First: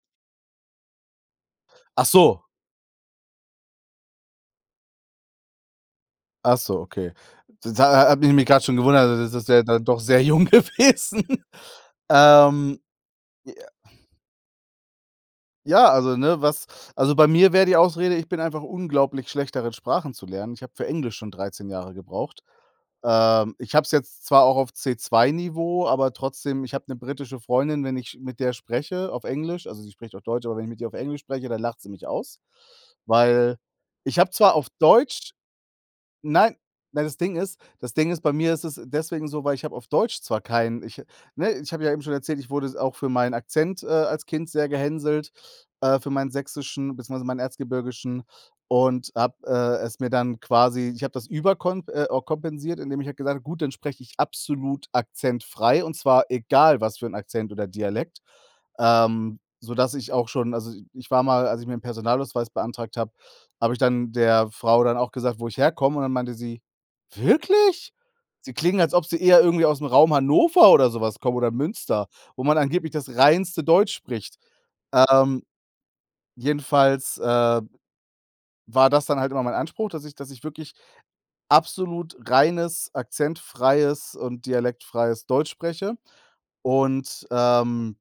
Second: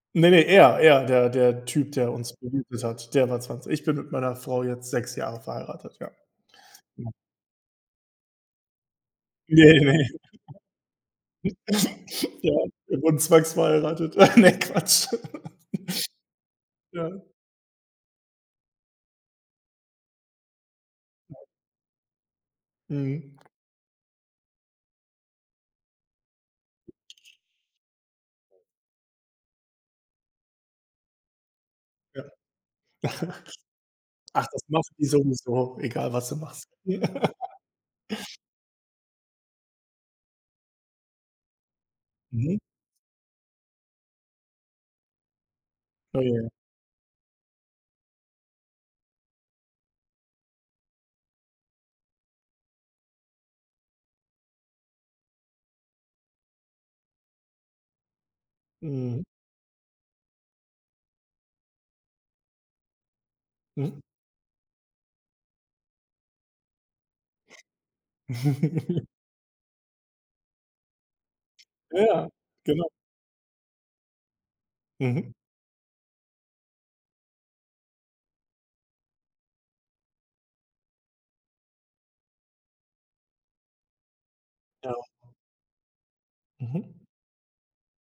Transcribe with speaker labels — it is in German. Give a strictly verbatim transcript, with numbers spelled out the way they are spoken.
Speaker 1: Ne, ne, er er, der der Typ,
Speaker 2: Ach
Speaker 1: der uns
Speaker 2: so.
Speaker 1: [unintelligible] hat, der war zwanzig. Ich bin mit meiner Frau jetzt sechs Jahre verheiratet, ja.
Speaker 2: Ach so,
Speaker 1: Mhm.
Speaker 2: okay. Das ha ha habe ich mich grad schon gewundert, also, das ist ja
Speaker 1: Ne,
Speaker 2: dann doch
Speaker 1: ne?
Speaker 2: sehr jung gewesen.
Speaker 1: Ja,
Speaker 2: Ähm
Speaker 1: wir wurden
Speaker 2: ja.
Speaker 1: zwangsverheiratet. Ah, ne, Quatsch.
Speaker 2: Ja, also, ne, was also,
Speaker 1: Ja.
Speaker 2: bei mir wäre die Ausrede, ich bin einfach unglaublich schlecht darin, Sprachen zu lernen. Ich habe für Englisch schon
Speaker 1: [unintelligible]
Speaker 2: dreizehn Jahre gebraucht.
Speaker 1: Mhm.
Speaker 2: Ähm, ich habe es jetzt zwar auch auf C2-Niveau, aber trotzdem. Ich habe 'ne britische Freundin, wenn ich sch mit der spreche auf Englisch also, sie spricht auch Deutsch, aber wenn ich mit ihr auf Englisch spreche, dann lacht sie mich
Speaker 1: Ja.
Speaker 2: aus. Weil ich habe
Speaker 1: Ach,
Speaker 2: zwar
Speaker 1: das
Speaker 2: auf
Speaker 1: machen die
Speaker 2: Deutsch
Speaker 1: sowieso, egal was du
Speaker 2: Nein,
Speaker 1: machst.
Speaker 2: weil das Ding ist das Ding ist, bei mir ist es deswegen so, weil ich habe auf Deutsch zwar kein ich ne, ich habe ja eben schon erzählt, ich
Speaker 1: Mhm.
Speaker 2: wurde s auch für meinen Akzent, äh, als Kind sehr gehänselt, äh, für
Speaker 1: Ah
Speaker 2: meinen
Speaker 1: ja.
Speaker 2: Sächsischen beziehungsweise meinen Erzgebirgischen und habe, äh, es mir dann quasi ich habe das überkonp äh, kompensiert, indem ich halt gesagt habe: „Gut, dann spreche ich absolut akzentfrei, und zwar egal was für 'n Akzent oder Dialekt,“
Speaker 1: Mhm.
Speaker 2: ähm, sodass ich auch schon also, ich war mal als ich mir 'n Personalausweis beantragt habe, habe ich
Speaker 1: Mhm.
Speaker 2: dann der Frau dann auch gesagt, wo ich herkomme und dann meinte sie: „Wirklich? Sie klingen, als ob Sie eher irgendwie aus'm Raum Hannover oder so was kommen oder Münster,
Speaker 1: Ja,
Speaker 2: wo man
Speaker 1: genau.
Speaker 2: angeblich das reinste Deutsch spricht.“
Speaker 1: Mhm.
Speaker 2: Ähm, jedenfalls, äh, war das dann halt immer mein Anspruch, dass ich dass ich wirklich absolut reines, akzentfreies und
Speaker 1: Ja.
Speaker 2: dialektfreies Deutsch spreche.
Speaker 1: Mhm.
Speaker 2: Und, ähm